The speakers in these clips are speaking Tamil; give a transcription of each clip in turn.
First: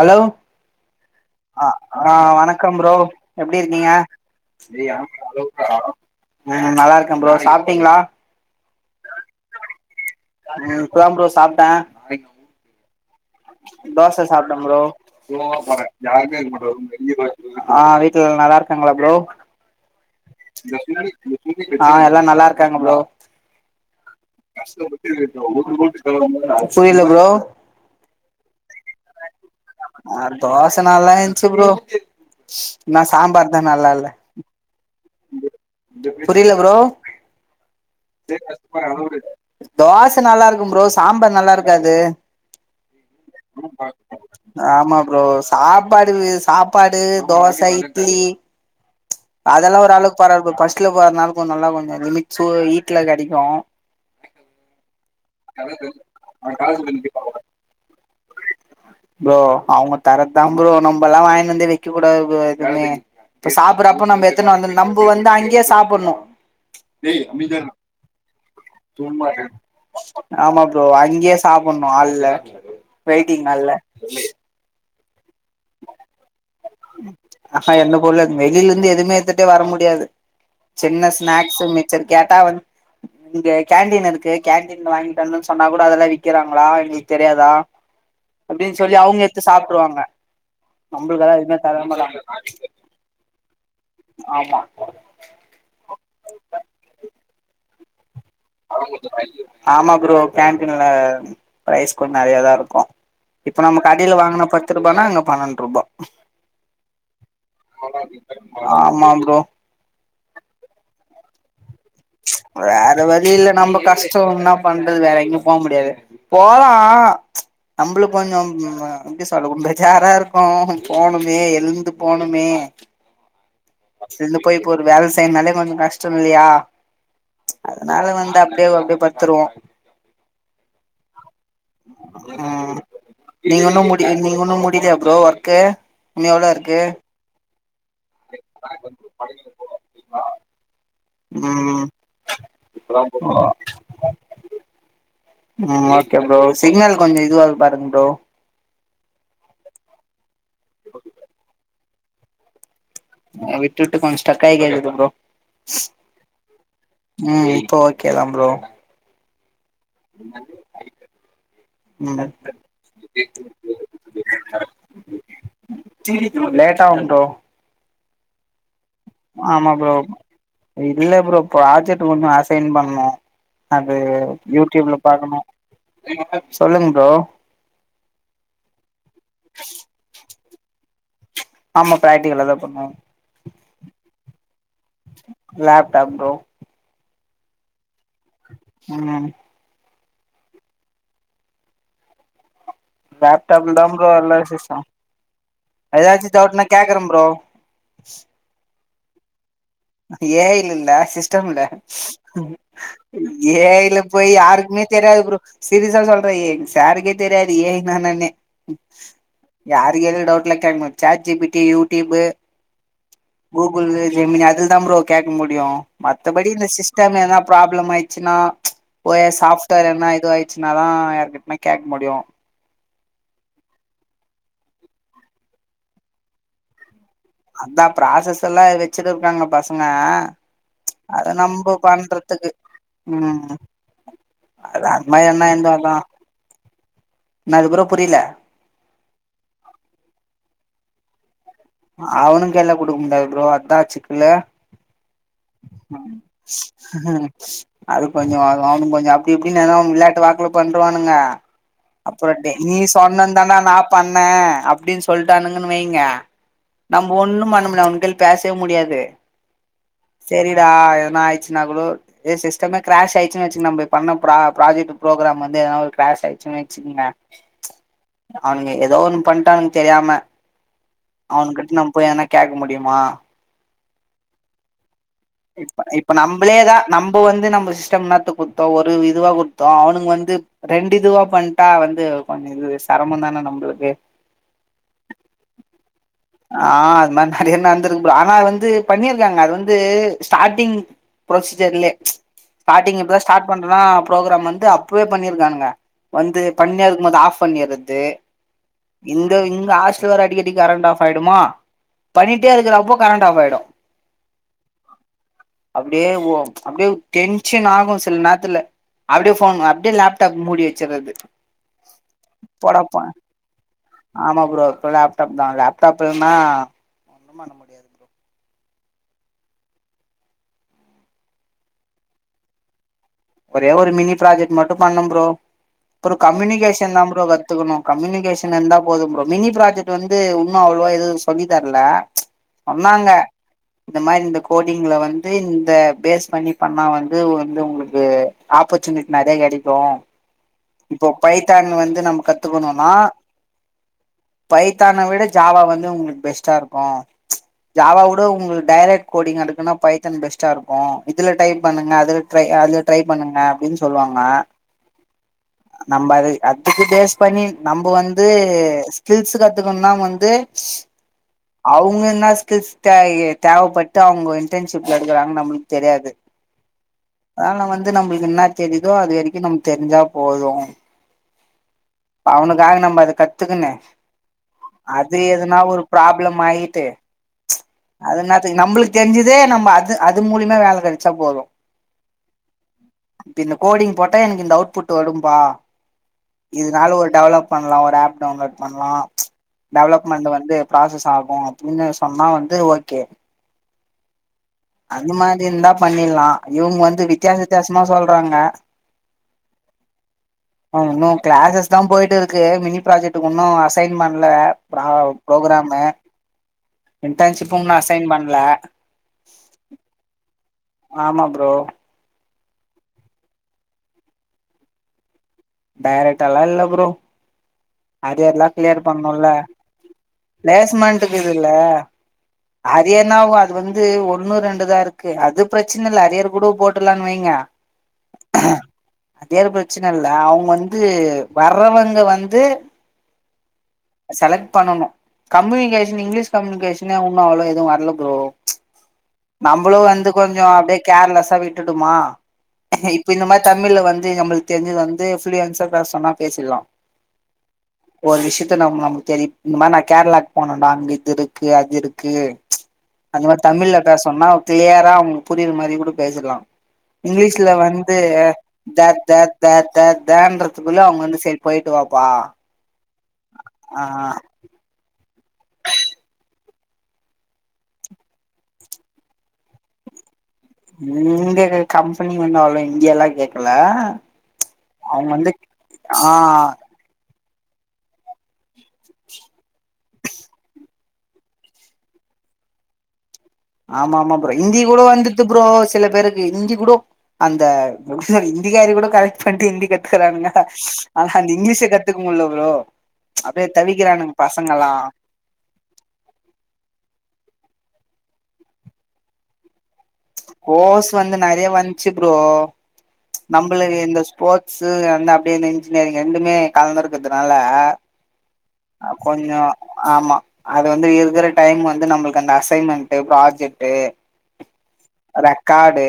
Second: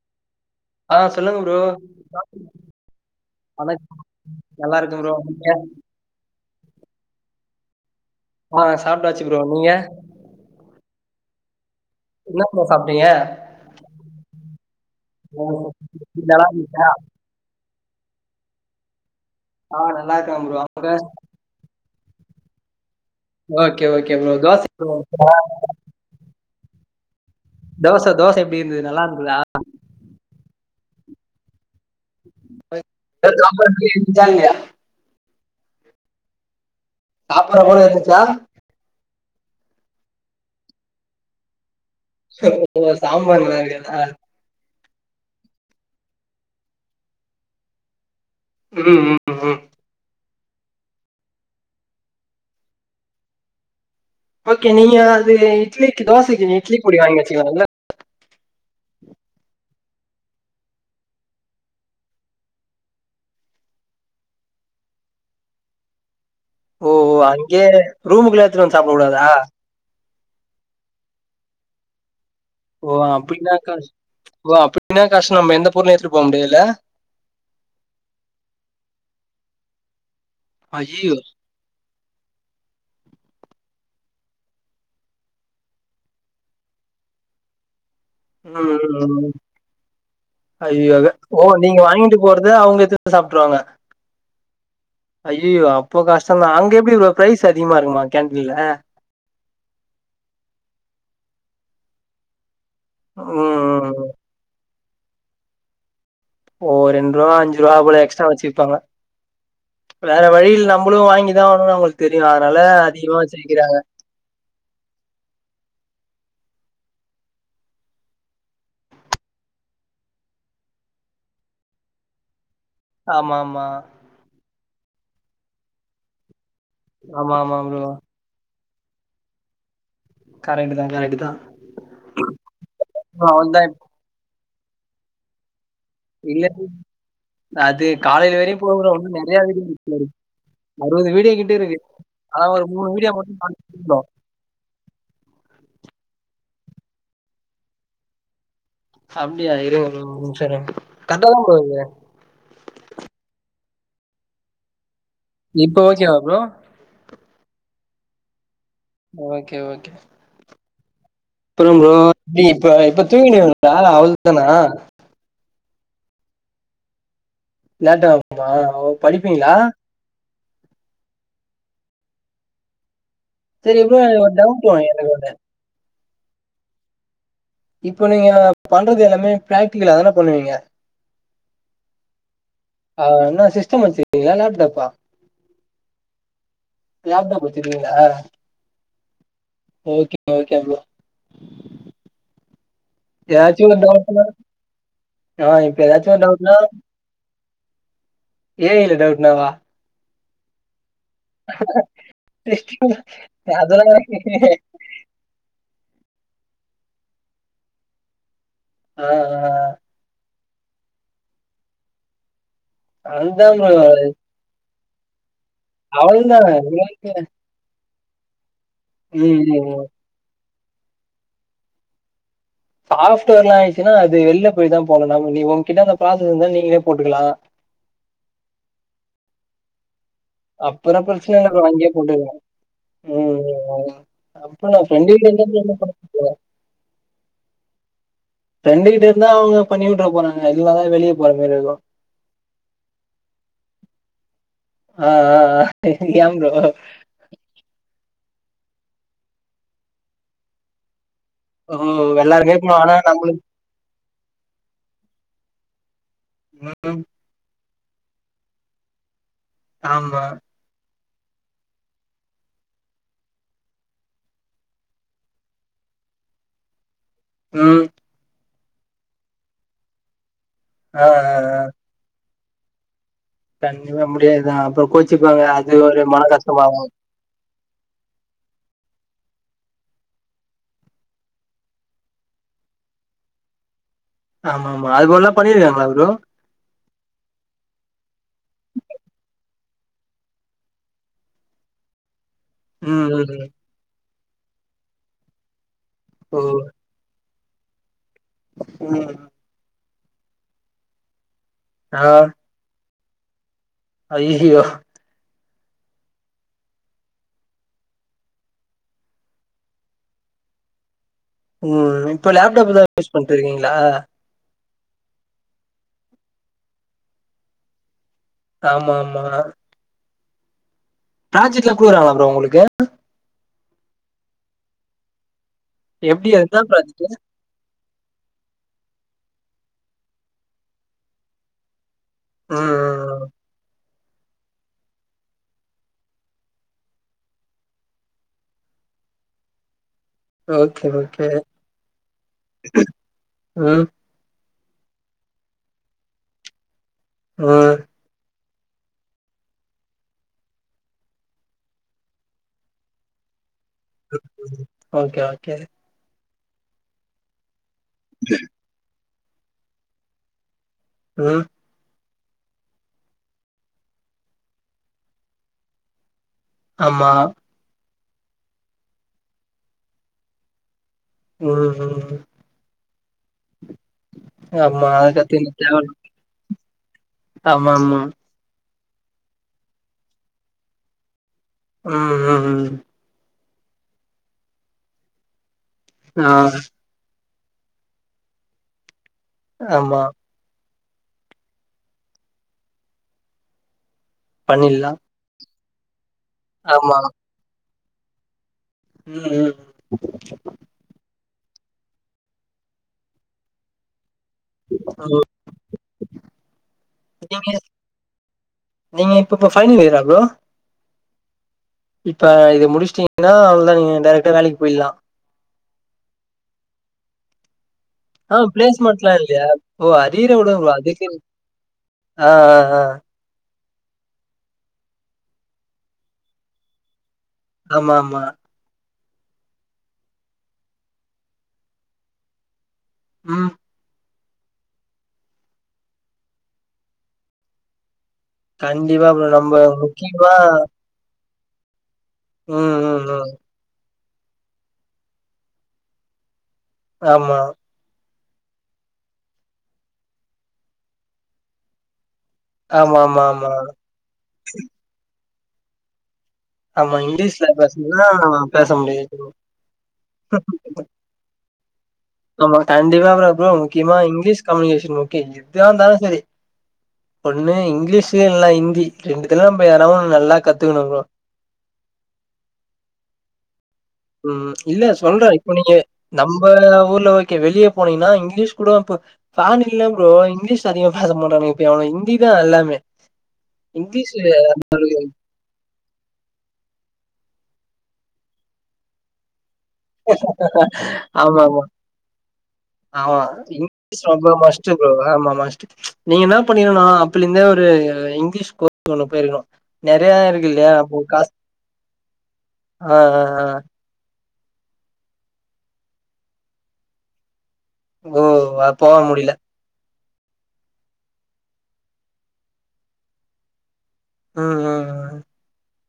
அலோ ஆ சொல்லுங்க ப்ரோ. அ ஆ வணக்கம் ப்ரோ வணக் எப்டிருக்கீங்க நல்லா இருக்கேன் ப்ரோ. நீங்க? ம் நல்லாருக்கே ப்ரோ சாப்ட்டீங்ளா ஆ சாப்டாச்சு ப்ரோ நீங்க ம் இப்ப தா ப்ரோ சாப்ட்டே இன்ன ப்ரோ சாப்ட்டீங்க தோச சாப்ட்டே ப்ரோ நல்லா இருந்துச்சா? ஆ வீட்ல எல்லா நல்லாருக்காங்ளா ப்ரோ ஆ நல்லா இருக்கேன் ப்ரோ. அங்க? ஆ எல்லா நல்லாருக்காங்க bro okay okay bro dosa [inaudible] புரில ப்ரோ தோச தோச எப்டி இருந்துது நல்லாருந்துதா ஆ தோச நல்லா இந்ச்சி ப்ரோ ன்ன சாம்பார் தா நல்லால்ல ஐயே புரில ப்ரோ சாப்பற போல இருந்துச்சா தோச நல்லாருக்கு ப்ரோ சாம்பார் நல்லாருக்காது ஓ சாம்பார் நல்லார்க்காதா ஆமா ப்ரோ சாப்பாடு சாப்பாடு, தோச, இட்லி ம் ம் ம். இதல்லா ஓரளவுக் பராவ்ல ப்ரோ ஃபஸ்ட்ல வரனால கொஞ் நல்லா கொஞ்சோ லிமிட் சு ஈட்ல கெடைக்கு ஓகே நீங்க அது இட்லிக்கு தோசைக்கு இட்லி பொடி வாங்கி வச்சிக்கலா இல்ல ப்ரோ அவ்ங்க தரத் தா ப்ரோ நம்பல்லா வாய்ன் வந்து வெக்கக்கூடாது ப்ரோ எதுமே இப்ப சாப்பறப்போ நம்ப எத்துனு வந்து நம்ப வந்து அங்கயே சாப்பட்ணு ஓ ஓ அங்யே ரூமுகுள்ளே எத்துன் வந் சாப்ட கூடாதா ஆமா ப்ரோ அங்யே சாப்பட்ணு ஆல்ல ஓ அப்பின்னா கஷ் ஓ அப்பின்னா கஷ்னம் எந்த பொர்ளு எத்துட்டு போ முடியல்ல அஹா எந்த பொர்ளு எத் வெளிலந்து எதுமே எத்துட்டே வர முடியாது சின்ன ஐயய்யோ! ஸ்நாக்ஸ் ஸு மிச்சர் கேட்டா வந் இங்க கேண்டீன் இருக்கு கேண்டீன் ல வாங்கிட் வந்தன் சொன்னா கூட அதல்லா விக்கிறாங்களா எங்ளுக் தெரியாதா ம், அப்டின் சொல்லி ம், ம். அவுங்க எத்து சாப்ட்ருவாங்க ஐயோ நம்பளுக்கெல்லா ஓ எதுமே நீங்க வாங்கிட்டு போறத அவுங்க எத்து சாப்ட்ருவாங்க ஆமா ஐயயோ அப்போ கஷ்டந்தா அங்க எப்டி ப்ரோ ப்ரைஸ் அதிகமா இருக்குமா கேண்டீன்ல ஆமா ப்ரோ கேன்டீன்ல ப்ரைஸ் கொஞ் நெறையா தா இருக்கு ஓ இப்ப நம்ம கடைல வாங்னா பத்துருபான்னா அங்க பன்னண்ட்ருபா ஓ ரெண்ருவா அஞ்சுருவா போல எக்ஸ்ட்ரா வெச்சு விப்பாங்க ஆமா ப்ரோ வேற வழியில்ல நம்ளு வாங்கிதாவ்ணு அவங்கள்க் தெரியிது அதனால அதிகமா வெச்சி விக்கிறாங்க சோ உன்னா பண்றது வேற எங்யு போ முடியாது போலா நம்ப்ளு கொஞ்சோ ம் அ எப்டி சொல்ல ம் பேஜாரா இருக்கு போணுமே எழ்ந்து போணுமே ஆமாமா பஸ்லிந்து போய் இப்ப ஒரு வேல செய்ன்னாலே கொஞ்சோ கஷ்டமில்லியா ஆமா ஆமா ப்ரோ அதுனால வந்து அப்டியேவு அப்டே பத்துருவோ கரெக்ட்டு தா கரெக்ட்டு தா ப்ரோ அவ்ள்தா ஏ நீங் உன்னு முடிக்லயா ப்ரோ ஒர்க்கு உன்னி இல்ல எவ்ளோ இருக்கு அது காலைல வரையு போகு ப்ரோ உன்னு நெறையா இருக்கு [inaudible] அறுவது வீடியோ கிட்ட இருக்கு ம் அதா ஒரு மூணு வீடியோ மட்டு [inaudible] ப்ரோ ம் ஓகே ப்ரோ சிக்னல் கொஞ்சோ இதுவாருக் பாருங் ப்ரோ அப்டியா இருங்க ப்ரோ ஒரு நிம்ஷோ இருங் கர்ட்டா தா ப்ரோ இருக்கு அ விட்டு விட்டு கொஞ் ஸ்டக்காய் கேக்குது ப்ரோ இப்ப ஓகேவா ப்ரோ ம் இப்ப ஓகே தா ப்ரோ ஓகே ஓகே என்னது [inaudible] அப்பறோ ப்ரோ நீ இப்ப இப்ப தூங்கினுவீங்களா அவ்ள் தானா [unintelligible] லேட்டா வந்ட்டோ லேட்டா வந்ட்டோ ஓ ஆமா ப்ரோ இல்ல ப்ரோ ப்ராஜெக்ட் கொஞ்சோ அசைன் பண்ணு சரி அது ப்ரோ எனக்கு ஒரு டவுட் யூடிப்ல எனக்கு ஒன்னு பாக்கணு சொல்லுங்க ப்ரோ இப்ப நீங்க பண்றது எல்லாமே பிராக்டிகலா தான பண்ணுவீங்க ஆமா பிராக்டிகலா தா பண்ணுவோ ஆ என்ன சிஸ்டம் வெச்சிருக்கீங்க ஏ லேப்டாப்பா லேப்டாப் ப்ரோ லேப்டாப் வெச்சிருக்கீங்ளா ம் ஓகே ஓகே ப்ரோ ஏதாச்சு லேப்டாப்ல ஒரு தா ப்ரோ டவுட்னா எல்லா சிஸ்டம் ஆ இப்ப ஏதாச்சு ஒரு டவுட்னா ரம் ப்ரோ ஏ ஐ ல டவுட்னாவா ஏ ஐல இல்ல சிஸ் டம்ல ஏ அதெல்லா ஐல போய் யாருக்குமே தெரியாது ப்ரோ சிரியஸா சொல்ற ஏ சாருகே தெரியாது ஏ ஐனா என்னான்னே ஆ ஆ யார்கே கேட்டாலு டவுட்லா கேக்கமாட் சாட்ஜிபிட்டி யூட்டிப்பு அதுதா ப்ரோ கூகுள் ஜெமினி அதுல தா ப்ரோ கேட்க முடியு அவ்ளதா மத்தபடி இந்த சிஸ்டம் ஏனா ப்ராப்லம் ஆய்டிச்சுனா ஓயே ம் ம் சாப்ட்வேர் என்ன இதுவாயிச்சுனாதா யார்க்கிட்னா கேட்க முடியு சாப்ட்வேர்லா இதாயிடுச்சுானா அது வெலில போய்தா போடனு நாம உங்கக்கிட்ட அந்த ப்ராசஸ் இருந்தா நீங்களே போட்டுக்கலா அதா ப்ராசஸெல்லா வெச்சுட்டுருக்காங்க பசங்க அப்புறம் அத பிரச்சன இல்ல ப்ரோ நம்ப அங்கேயே போட்டுக்கலாம் பண்றதுக்கு ம் அப்ப நான் ஃப்ரெண்டு அதுமாரி கிட்ட என்ன இருந்தா பண்ண தா என்னது ப்ரோ புரியல ஃப்ரெண்டு கிட்ட இருந்தா அவங்க பண்ணி உட்டட போறாங்க அதுக்காக வெளிய போற மாரியிருக்கு அவனங்க கைல குடுக்க முடியாது ப்ரோ அதா சிக்கலு ஆ ஆ ஆ ஏ ப்ரோ அது கொஞ்சோ அவனுங்க கொஞ்சோ அப்படி இப்படின்னு விளையாட்டு வாக்ல பண்வானுங்க ஓ அப்புறோ எல்லாருமே போனு டெய்லி ஆனா நம்மளுக்கு சொன்னதான நா பண்ண அப்டின்னு சொல்டானுங்கன்னு வைங்க ம் நம் ஒண்ணு பண்ண முடியாது அவனுக் ஹல்ப் பேசவே முடியாது ஆமா கியா எதனா ஆயிச்சுன்னா கூடோ இதே சிஸ்டமே கிராஷ் ஆயிச்சு வெச்சுங்ளே நம்ம பண்ண ப்ரா பராஜெட் ப்ரோங்ராம் வந்து எதனா ஒரு கிராஷ் ஆய்டிச் வெச் சுக்குங்க ம் அவனுங்க ஏதோ ஒன்னு பண்டானுங்க தெரியாம ஆ ஆ அவனுங் ஆ கிட்ட நம் போய் எதனா கேட்க முடியுமா கண்டிப்பா முடியாதுதா அப்புறோ கோச்சிப்பாங்க அது ஒரு மன கஷ்டோமாகு இப்போ வந்து நம்ம சிஸ்டம் என்னாத்துக் குடுத்தோ ஒரு இதுவா குடுத்தோ அவனுங்க வந்து ரெண்டு இதுவா பண்ணிட்டா வந்து கொஞ்சோ இது செரமம் தான நம்மளுக்கு ஆமா ஆமா அதுபோலல்லா பண்ணிருக்காங்ளா ப்ரோ ஆ அது மாரி நறைய நடந்துருக்கு ப்ரோ ஆனா அது வந்து பண்ணியிருக்காங்க அது வந்து ஸ்டார்டிங் ப்ரொசீஜர்லயே ஸ்டார்டிங் ம் இப்பதா ம் ஸ்டார்ட் பண்றனா ப்ரோக்ராம் வந்து அப்பவே பண்ணியிருக்கானுங்க வந்து ஓ பண்ணியாருக்கும் போது ஆஃப் பண்ணிடறது ம் இந்த இங்க ஆகஸ்டில் வேற அடிக்கடிக் கரண்ட் ஆஃப் ஆயிடுமா ஆ பண்ணிட்டே இருக்கப்போ கரண்ட் ஆஃப் ஆயிடு ஐய்யயோ அப்டியே ஓ அப்டியே டென்ஷனாகும் சில நேரத்துல அப்டியே ஃபோன் அப்டியே லேப்டாப் மூடி வச்சறது ம் இப்ப லேப்டாப் தா யூஸ் பண்ணிட்ருக்கீங்ளா ஆமா ப்ரோ இப்ப லேப்டாப் தா லேப்டாப் இல்லனா ஒன்னு பண்ண முடியாது ப்ரோ ஆமா ஆமா ப்ராஜெக்ட்லா குடுகறாங்களா ப்ரோ உங்களுக்கு ஒரே ஒரு மினி ப்ராஜெக்ட் மட்டு பண்ண ப்ரோ அப்றோ எப்டி அதுதா கம்யூனிகேஷன் ப்ராஜெக்ட் தா ப்ரோ கத் துக்குணு கம்யூனிகேஷன் இருந்தா போதும் ப்ரோ மினி ப்ராஜெக்ட் வந்து இன்னு அவ்ளோவா எது சொல்லி தர்ல ம் சொன்னாங்க ம் இந்த மாரி இந்த கோடிங்ல வந்து இந்த பேஸ் பண்ணி பண்ணா வந்து வந்து உங்களுக் கு ஆப்பர்ச்சுனிட்டி நறைய கெடைக்கு ஓகே இப்போ ஓகே பைத்தான் வந்து நம்ப கத்துக்கோணுனா ம் பைத்தான விட ஜாவா வந்து உங்களுக்கு பெஸ்ட்டா இருக்கு ம் ஜாவாவுட உங்களுக்கு டைரெக்ட் கோடிங் எடுக்குனா பைத்தன் பெஸ்ட்டா இருக்கு இதுல டைப் பண்ணுங்க அதுல ட்ரை அ அதுல ட்ரை பண்ணுங்க அப்டினு சொல்லுவாங்க ஓகே ஓகே நம்ப அது அதுக்கு பேஸ் பண்ணி நம்ப வந்து ஸ்கில்ஸ் கத்துக்குணும்னா வந்து ம் அவுங்க என்னா ஸ்கில்ஸ் தை தேவப்பட்டு அவுங்க இன்டன்ஷிப்ல எடுக்கறாங்கனு நம்மளுக்கு தெரியாது ஆமா அதால வந்து நம்புளுக்கு என்ன தெரியுதோ அது வரிக்கு நம்கு தெரிஞ்சா போது ம் ம் ம் அவனுக்காக நம்ம அத கத்துக்குனு ஆமா அது கத்துக்க எதுனா தேவ ஒரு ப்ராப்ளம் ஆயிட்டு ஆமா ஆமா அதென்னதுக்கு நம்புளுக்கு தெரிஞ்சதே நம அது அது மூலியமா வேல கெடச்சா போது ம் ம் ம் இப்ப இந்த கோடிங் போட்டா எனக்கு இந்த அவுட்புட் வரும்பா ஆ இருந்தாலு ஒரு டெவலப் பண்லா ஒரு ஆப் டவுன்லோட் பண்லா ஆமா டெவலப்மெண்டு வந்து ப்ராசஸ் ஆகு அப்டினு சொன்னா வந்து ஓகே பண்ணில் இந்த மாரி இருந்தா பண்ணிட்லா இவுங்க ஆமா வந்து வித்தியாச வித்தியாசமா சொல்றாங்க ம் ம் ஆ இன்னு கிளாஸஸ் தா போயிட்டு இருக்கு மினி ப்ராஜெக்டுக்கு இன்னு அசைன் பண்ல ப்ரா ப்ரோகராமு நீங்க இன்டன்ஷிப்பு இண்ணு அசைன் பண்ல நீங்க இப்ப இப்ப ஃபைனல் இயரா ப்ரோ ஆமா ப்ரோ இப்ப இது முடிச்சுட்டீங்கன்னா அவ்ளோதா நீங்க டைரக்ட்டா வேலைக்கு போயிட்லா டைரக்ட்டால்லா இல்ல ப்ரோ ஆ அரியர்ல்லா கிளியர் பிளேஸ்மெண்ட்லா பண்ணுல இல்லையா ஓ அரியர விடுங்க ப்ரோ அதுக்கு பிளேஸ்மண்ட்டுக்கு இதுல்ல ஆ ஆ ஆ அது என்னாவோ அது வந்து ஒண்ணோ ரெண்டுதா இருக்கு அது பிரச்சன இல்ல ஹரியரு கூட போட்டற்லானு வைங்க ஆமா ஆமா அரியர் பிரச்சன இல்ல அவுங்க வந்து வர்றவங்க வந்து ம் செலக்ட் பண்ணனு கம்யூனிகேஷன் இங்கிலீஷ் கம்யூனிகேஷனே உன்னு அவ்ளோ எதுவு வர்ல ப்ரோ கண்டிப்பா ப்ரோ நம்ப முக்கியமா கேர்லஸா விட்டுடுமா ம் ம் இப்ப இந்த ம் மாரி தமிழ்ல வந்து நம்புளுக்கு தெரிஞ்சது வந்து ஃப்லூயன்ஸா பேச சொன்னா பேசிர்லா ஆமா ஒரு விஷயத்த நம் நமக்கு தெரியு இந்த மாரி நா கேரளாக்கு போனனா அங்க இதுருக்கு அதுருக்கு ஆமா அந்த ஆமா மாரி ஆமா தமிழ்ல பேசொன்னா கிளியரா அவுங்களுக் புரியற மாரி கூட பேசிட்லா ஆமா இங்கிலீஷ்ல இங்க்லீஷ்ல வந்து பேசணும்னா பேச த முடியாது த த த தன்றதுக்குள்ள அவுங்க வந்து சேர் போய்ட்டு வாப்பா நம்ம கண்டிப்பா அப்றோ ப்ரோ ஆ முக்கியமா இங்க்லீஷ் கம்யூனிகேஷன் முக்கியு எதாருந்தாலு சேரி ஒண்ணு இங்க்லீஷு இல்ல இந்தி ரெண்டுத்துல நம்ப எதா ஒன்னு நல்லா கத்துக்கணும் ப்ரோ இந்த கம்பெனி வந்து அவ்ளோ இந்தியெல்லா கேக்கல ம் இல்ல அவங்க சொல்றே வந்து இப்போ நீங்க ஆ நம்ப ஊர்ல வெளிய போனீங்கன்னா இங்க்லீஷ் கூட இப்ப பான் இல்ல ப்ரோ இங்க்லீஷ் அதிக பேச மாட்டானுங்க இப்ப எவனு இந்தி தா எல்லாமே ஆமாமா இங்கிலீஷு ப்ரோ இந்தி கூட வந்துட்டு அப்புறோ சில பேருக்கு இந்தி கூடோ அந்த எப்டி சொல்றது இந்திகாரி கூட கரெக்ட் பண்ட்டு இந்தி கத் துக்கறானுங்க ஆனா இந் ஆமா இங்க்லீஷ கத்துக் முல்ல ப்ரோ ஆமா அப்டியே இங்க்லீஷ் தவிக்கிறானுங்க ரொம்ப பசங்கல்லா மஸ்ட்டு ப்ரோ ஆமா மஸ் நீங்க என்ன பண்ணிருக்கணுனா அப்பலந்தே அ ஒரு இங்க்லீஷ் கோஸ் ஒண்ணு போயிருக்ணு கோஸ் வந்து நெறய வந்ச்சு ப்ரோ ஆ ஆ ஆ நம்பளுக்கு இந்த ஸ்போ ட்ஸ் அந்த அப்டே இந்த இன்ஜினியரிங் ரெண்டுமே கலந்துருக்கிற்துனால ஓ அ போக முடியல கொஞ்சோ ஆமா அது வந்து இருக்கற டைம் வந்து நம்ளுக்கு அந்த அசைன்மெண்ட்டு ப்ராஜெக்ட்டு ம் ம் ம் ரெக்காடு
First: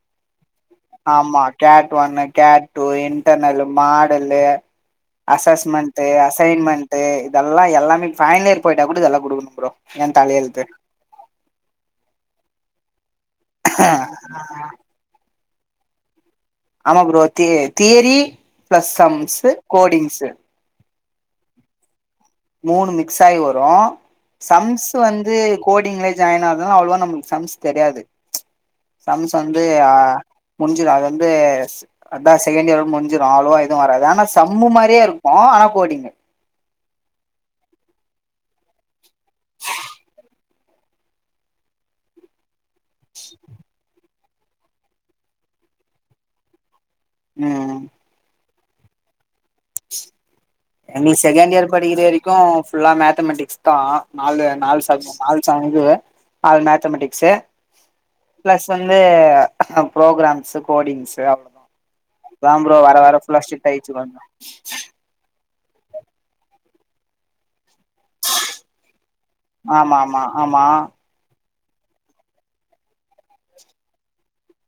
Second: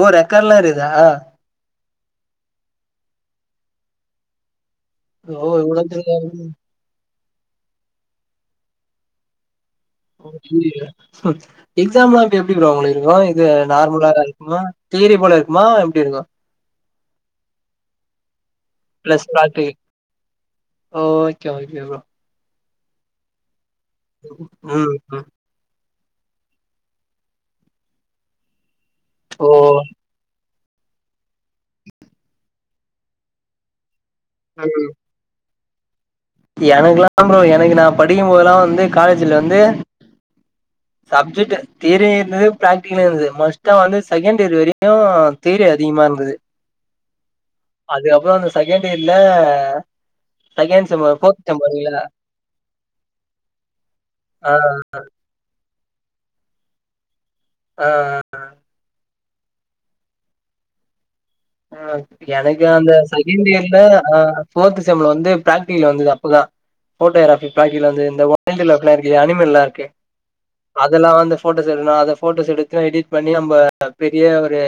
ஓ ரெக்காட்லா இருக்குதா கேட் ஒன்னு கேட் டூ இன்டர்னல்லு மாடல்லு ஓ இவ்ளோ அசஸ்மெண்ட்டு பெரிய அசைன்மெண்ட்டு இதெல்லா எல்லாமே ஃபைன்ல் யேரு போய்ட்டா கூட இதெல்லா குடுக்கணு ப்ரோ ஏ தலையெழுத்து எக்ஸாம்லா இப்ப எப்படி ப்ரோ உங்களுக்கு இருக்கு இது நார்மலா இருக்குமா தியரி போல இருக்குமா எப்டி இருக்கு ஆமா ப்ரோ த தியரி ப்ளஸ் சம்ஸு கோடிங்ஸு ஓ ஓகே ஓகே ப்ரோ மூணு மிக்ஸாயி வரு சம்ஸ் ம் ம் வந்து கோடிங்ல ஜாயின் ஆக்துனா அவ்ளவோ நம்மளுக் சம்ஸ் தெரியாது சம்ஸ் ஓ வந்து ஆ முஞ்சிரு அது வந்து அதா செகண்ட் யேரோட் முஞ்சிரு அவ்ளோவா எதுவு வராது ஆனா சம்மு மாரியே இரு க்கு ஆனா கோடிங்கு எனக்குல்லா ப்ரோ எனக்கு நா படிக்கும்போதெல்லா வந்து காலேஜில வந்து சப்ஜெட்டு தியரியு இருந்தது ப்ராக்டிகலு இருந்தது மஸ்ட்டா வந்து செகண்டேரு வரியு தியரி அதிகமா இருந்தது ம் அதுக்கப்புறோ அந்த செகண்ட் இயர்ல செகண்ட் செம்ல எங்களுக்கு செகண்ட் இயர் படிக்கிற வரிக்கு ஃபுல்லா மேத்தமெட்டிக்ஸ் தா நாலு ஆ நாலு சப் ஆல் [unintelligible] ஆல் மேத்தமெட்டிக்ஸு அ ப்ளஸ் வந்து ப்ரோக்ராம்ஸு கோடிங்ஸு அவ் அ எனக்கு அந்த செகண்டு ஸ்ட்ரிக்ட் யேர்ல ஆயிச்சு அ கொஞ்சோ போர்த்து செம்ல வந்து ப்ராக்டிகல் வந்துது அப்பதா ஃபோட்டோகிராபி ப்ராக்டிகல் வந்து இந்த [unintelligible] இருக்கில்லயா அனி மல்லாருக்கே ஆமா ஆமா ஆமா அதெல்லா வந்து போட்டோஸ எடுக்ணு அத ஃபோட்டோஸ் எடுத்து எடிட் பண்ணி நம்ம பெரிய ஒரு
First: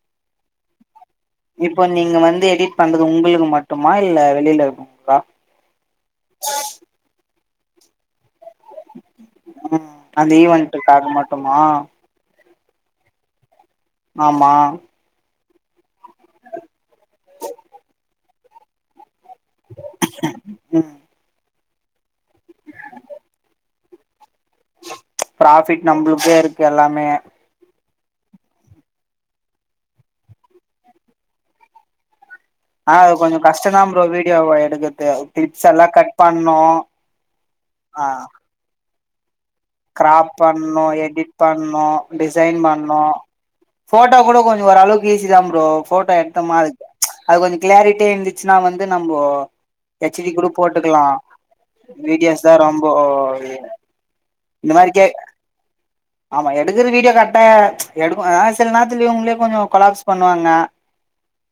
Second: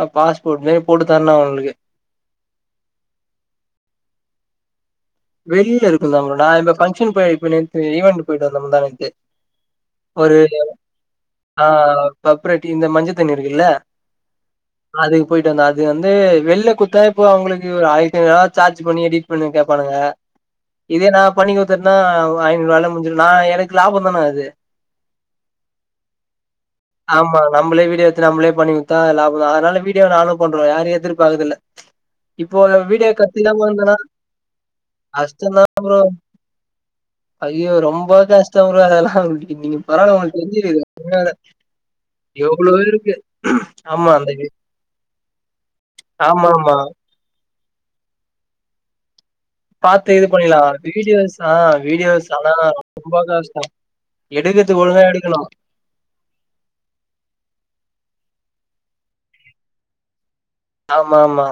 அ பாஸ்போட் மாரி போட்டுத்தர்னோ அவ்ங்ளுக்கு இப்போ நீங்க வந்து எடிட் பண்றது உங்களுக்கு மட்டுமா இல்ல வெளியில இருக்குங்ளுக்கா வெளியில இருக்குந் தான் ப்ரோ நா இந்த ஃபங்க்ஷன் போய் இப்ப நேத்து ஈவன்டு போய்ட்டு வந்த முந்தாநேத்து ம் அந்த ஒரு [unintelligible] ஈவென்ட்டுக்காக மட்டுமா ஆ பப்ரட்டி இந்த மஞ்ச தண்ணி இருக்கில்ல ஆமா அதுக்கு போயிட்டு வந்தே அது வந்து வெளில குடுத்தா இப்போ அவங்களுக்கு ஒரு ஆயிரத்ஐநூறு ரூவா சார்ஜ் பண்ணி எடிட் பண்ண கேப்பபானுக ம் இதே நா பண்ணி குடுத்துட்டேன்னா ஐநூறு ரூவால முடிஞ்சிடு நா எனக்கு லாபந்தான அது ப்ராஃபிட் நம்மளுக்கே இருக்கு எல்லாமே ஆமா நம்பலே வீடியோ எடுத் து நம்மளே பண்ணி குடுத்தா லாபந்தா அதனால வீடியோ நானு பண்றே யாரையு எதிர்பாக்குறது இல்ல இப்போ அந்த வீடியோ கத்திலா போடணு சொன்னா எவே எடுக்குறது கஷ்டந்தா ப்ரோ ஐயோ ஆ ரொம்ப கஷ்டோ ப்ரோ அதெல்லா நீ கிராப் பண்ணனு எடிட் பண்ணனு டிசைன் எவ்ளோ பண்ணனு இருக்கு. ஆமா போட்டோ அந்த கூட கொஞ்சோ ஓரளவுக்கு ஈசி தா ப்ரோ போட்டோ எடுத்தமா ஆமாமா. அதுக்கு அது கொஞ்சோ கிளாரிட்டியே இருந்துச்சுன்னா வந்து நம்போ பாத்து ஹெச் இது டி கூட பண்ணிலா போட்டுக்கலா வீடியோஸ் ஆ வீடியோஸ் தா ஆனா ரொம்போ ரொம்ப கஷ்டோ இந்த எடுக்கதுக்கு மாரி கே ஒழுங்கா எடுக்கணு ஆமா எடுக்கறது வீடியோ கரெக்ட்டா எடுக்க ஆ சில நேரத்துல இவுங்களே கொஞ்சோ கொலாப்ஸ் பண்ணுவாங்க ஆமா ஆமா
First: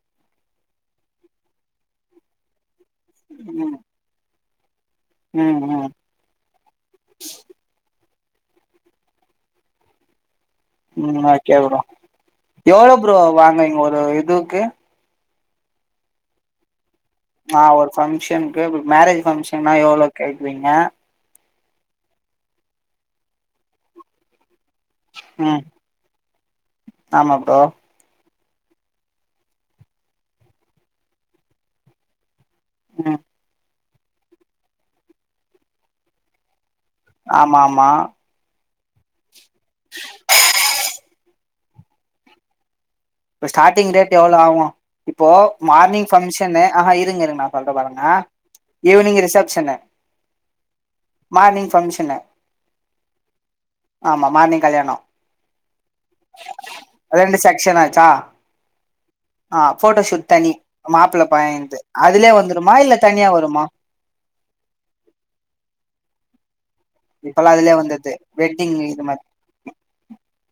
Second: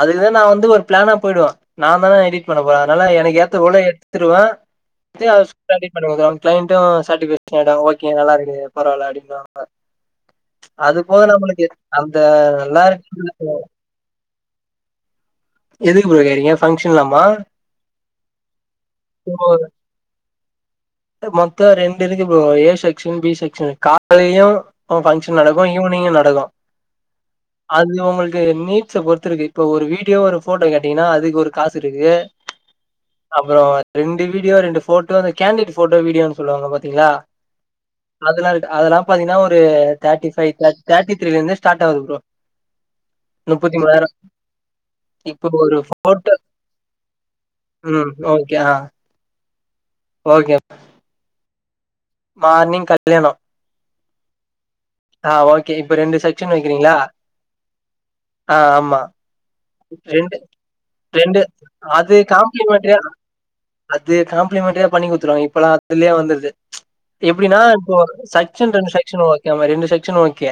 அதுக்குதா நா வந்து ஒரு பிளானா போயிடுவே நா தான எடிட் பண்ண போறே அதனால எனக்கு ஏத்த ம் போல எடுத்துருவே எடுத்து ம் அததா ம் எடிட் பண்ணுவே நா கிளைண்டு சேட்டிபிகேஷன் ஆயிட்டாங்க ஓகே நல்லாருக்கு பரவால்ல அப்டின்னுவாங்க அது போது ம் ஓகே நம்மளுக்கு ப்ரோ அந்த நல்லா எவ்ளோ இருக்கு ப்ரோ வாங்குவீங்க ஒரு இதுக்கு எதுக்கு ப்ரோ கேக்றீங்க ஃபங்ஷன் இல்லாமா ஆ ஒரு ஃபங்க்ஷனுக்கு மேரேஜ் ஃபங்க்ஷன்னா எவ்ளோ கேக்குவீங்க மொத்தோ ரெண்டு இருக்கு bro A section B section காலேலயு பங்க்ஷன் ம் நடக்கு ஈவினிங்கு நடக்கு ஆமா ப்ரோ அது உங்களுக் கு நீட்ஸ பொறுத்து இருக்கு இப்ப ஒரு வீடியோ ஒரு போட்டோ கேட்டீங்கன்னா அதுக்கு ஒரு காசு இருக்கு ம் அப்பறோ ரெண்டு வீடியோ ரெண்டு போட்டோ இந்த கேண்டிட் போட்டோ வீடியோன்னு சொல்லுவாங்க பாத் தீங்களா ஆமா ஆமா அதெல்லா இரு அதெல்லா பாத்தீங்கன்னா ஒரு தேட்டி ஃபைவ் தேட் தேட்டி த்ரீல இருந்தே ஸ்டார்ட் ஆகுது ப்ரோ இப்ப ஸ்டார்டிங் ரேட் எவ்ளோ ஆவு இப்போ இப்ப ஒரு மார்னிங் ஃபோட்டோ ஃபங்க்ஷன்னு ஆஹா இருங்க இருங்க நா சொல்றே பாருங்க ம். ஓகே. ஆ. Evening reception okay morning function morning கல்யாணோ ஆமா மார்னிங் கல்யாணோ ஆ ஓகே இப்ப ரெண்டு செக்ஷன் வக்கிறீங்களா ரெண்டு செக்ஷன் ஆச்சா ஆ ஆமா ஆ போட்டோஷூட் தனி மாப்பிள்ள பையன்து அது அதுலயே வந்துருமா இல்ல காம்ப்ளிமெண்டரியா தனியா வருமா அது காம்ப்ளிமெண்ட்ரியா பண்ணி குடுத்துருவோ இப்பெல்லா அதுலயே வந்துருது இப்பல்லா எப்டின்னா அதுலயே இப்ப வந்துருது செக்ஷன் வெட்டிங் ரெண்டு இது செக்ஷன் ஓகே மாரி ரெண்டு செக்ஷன் ஓகே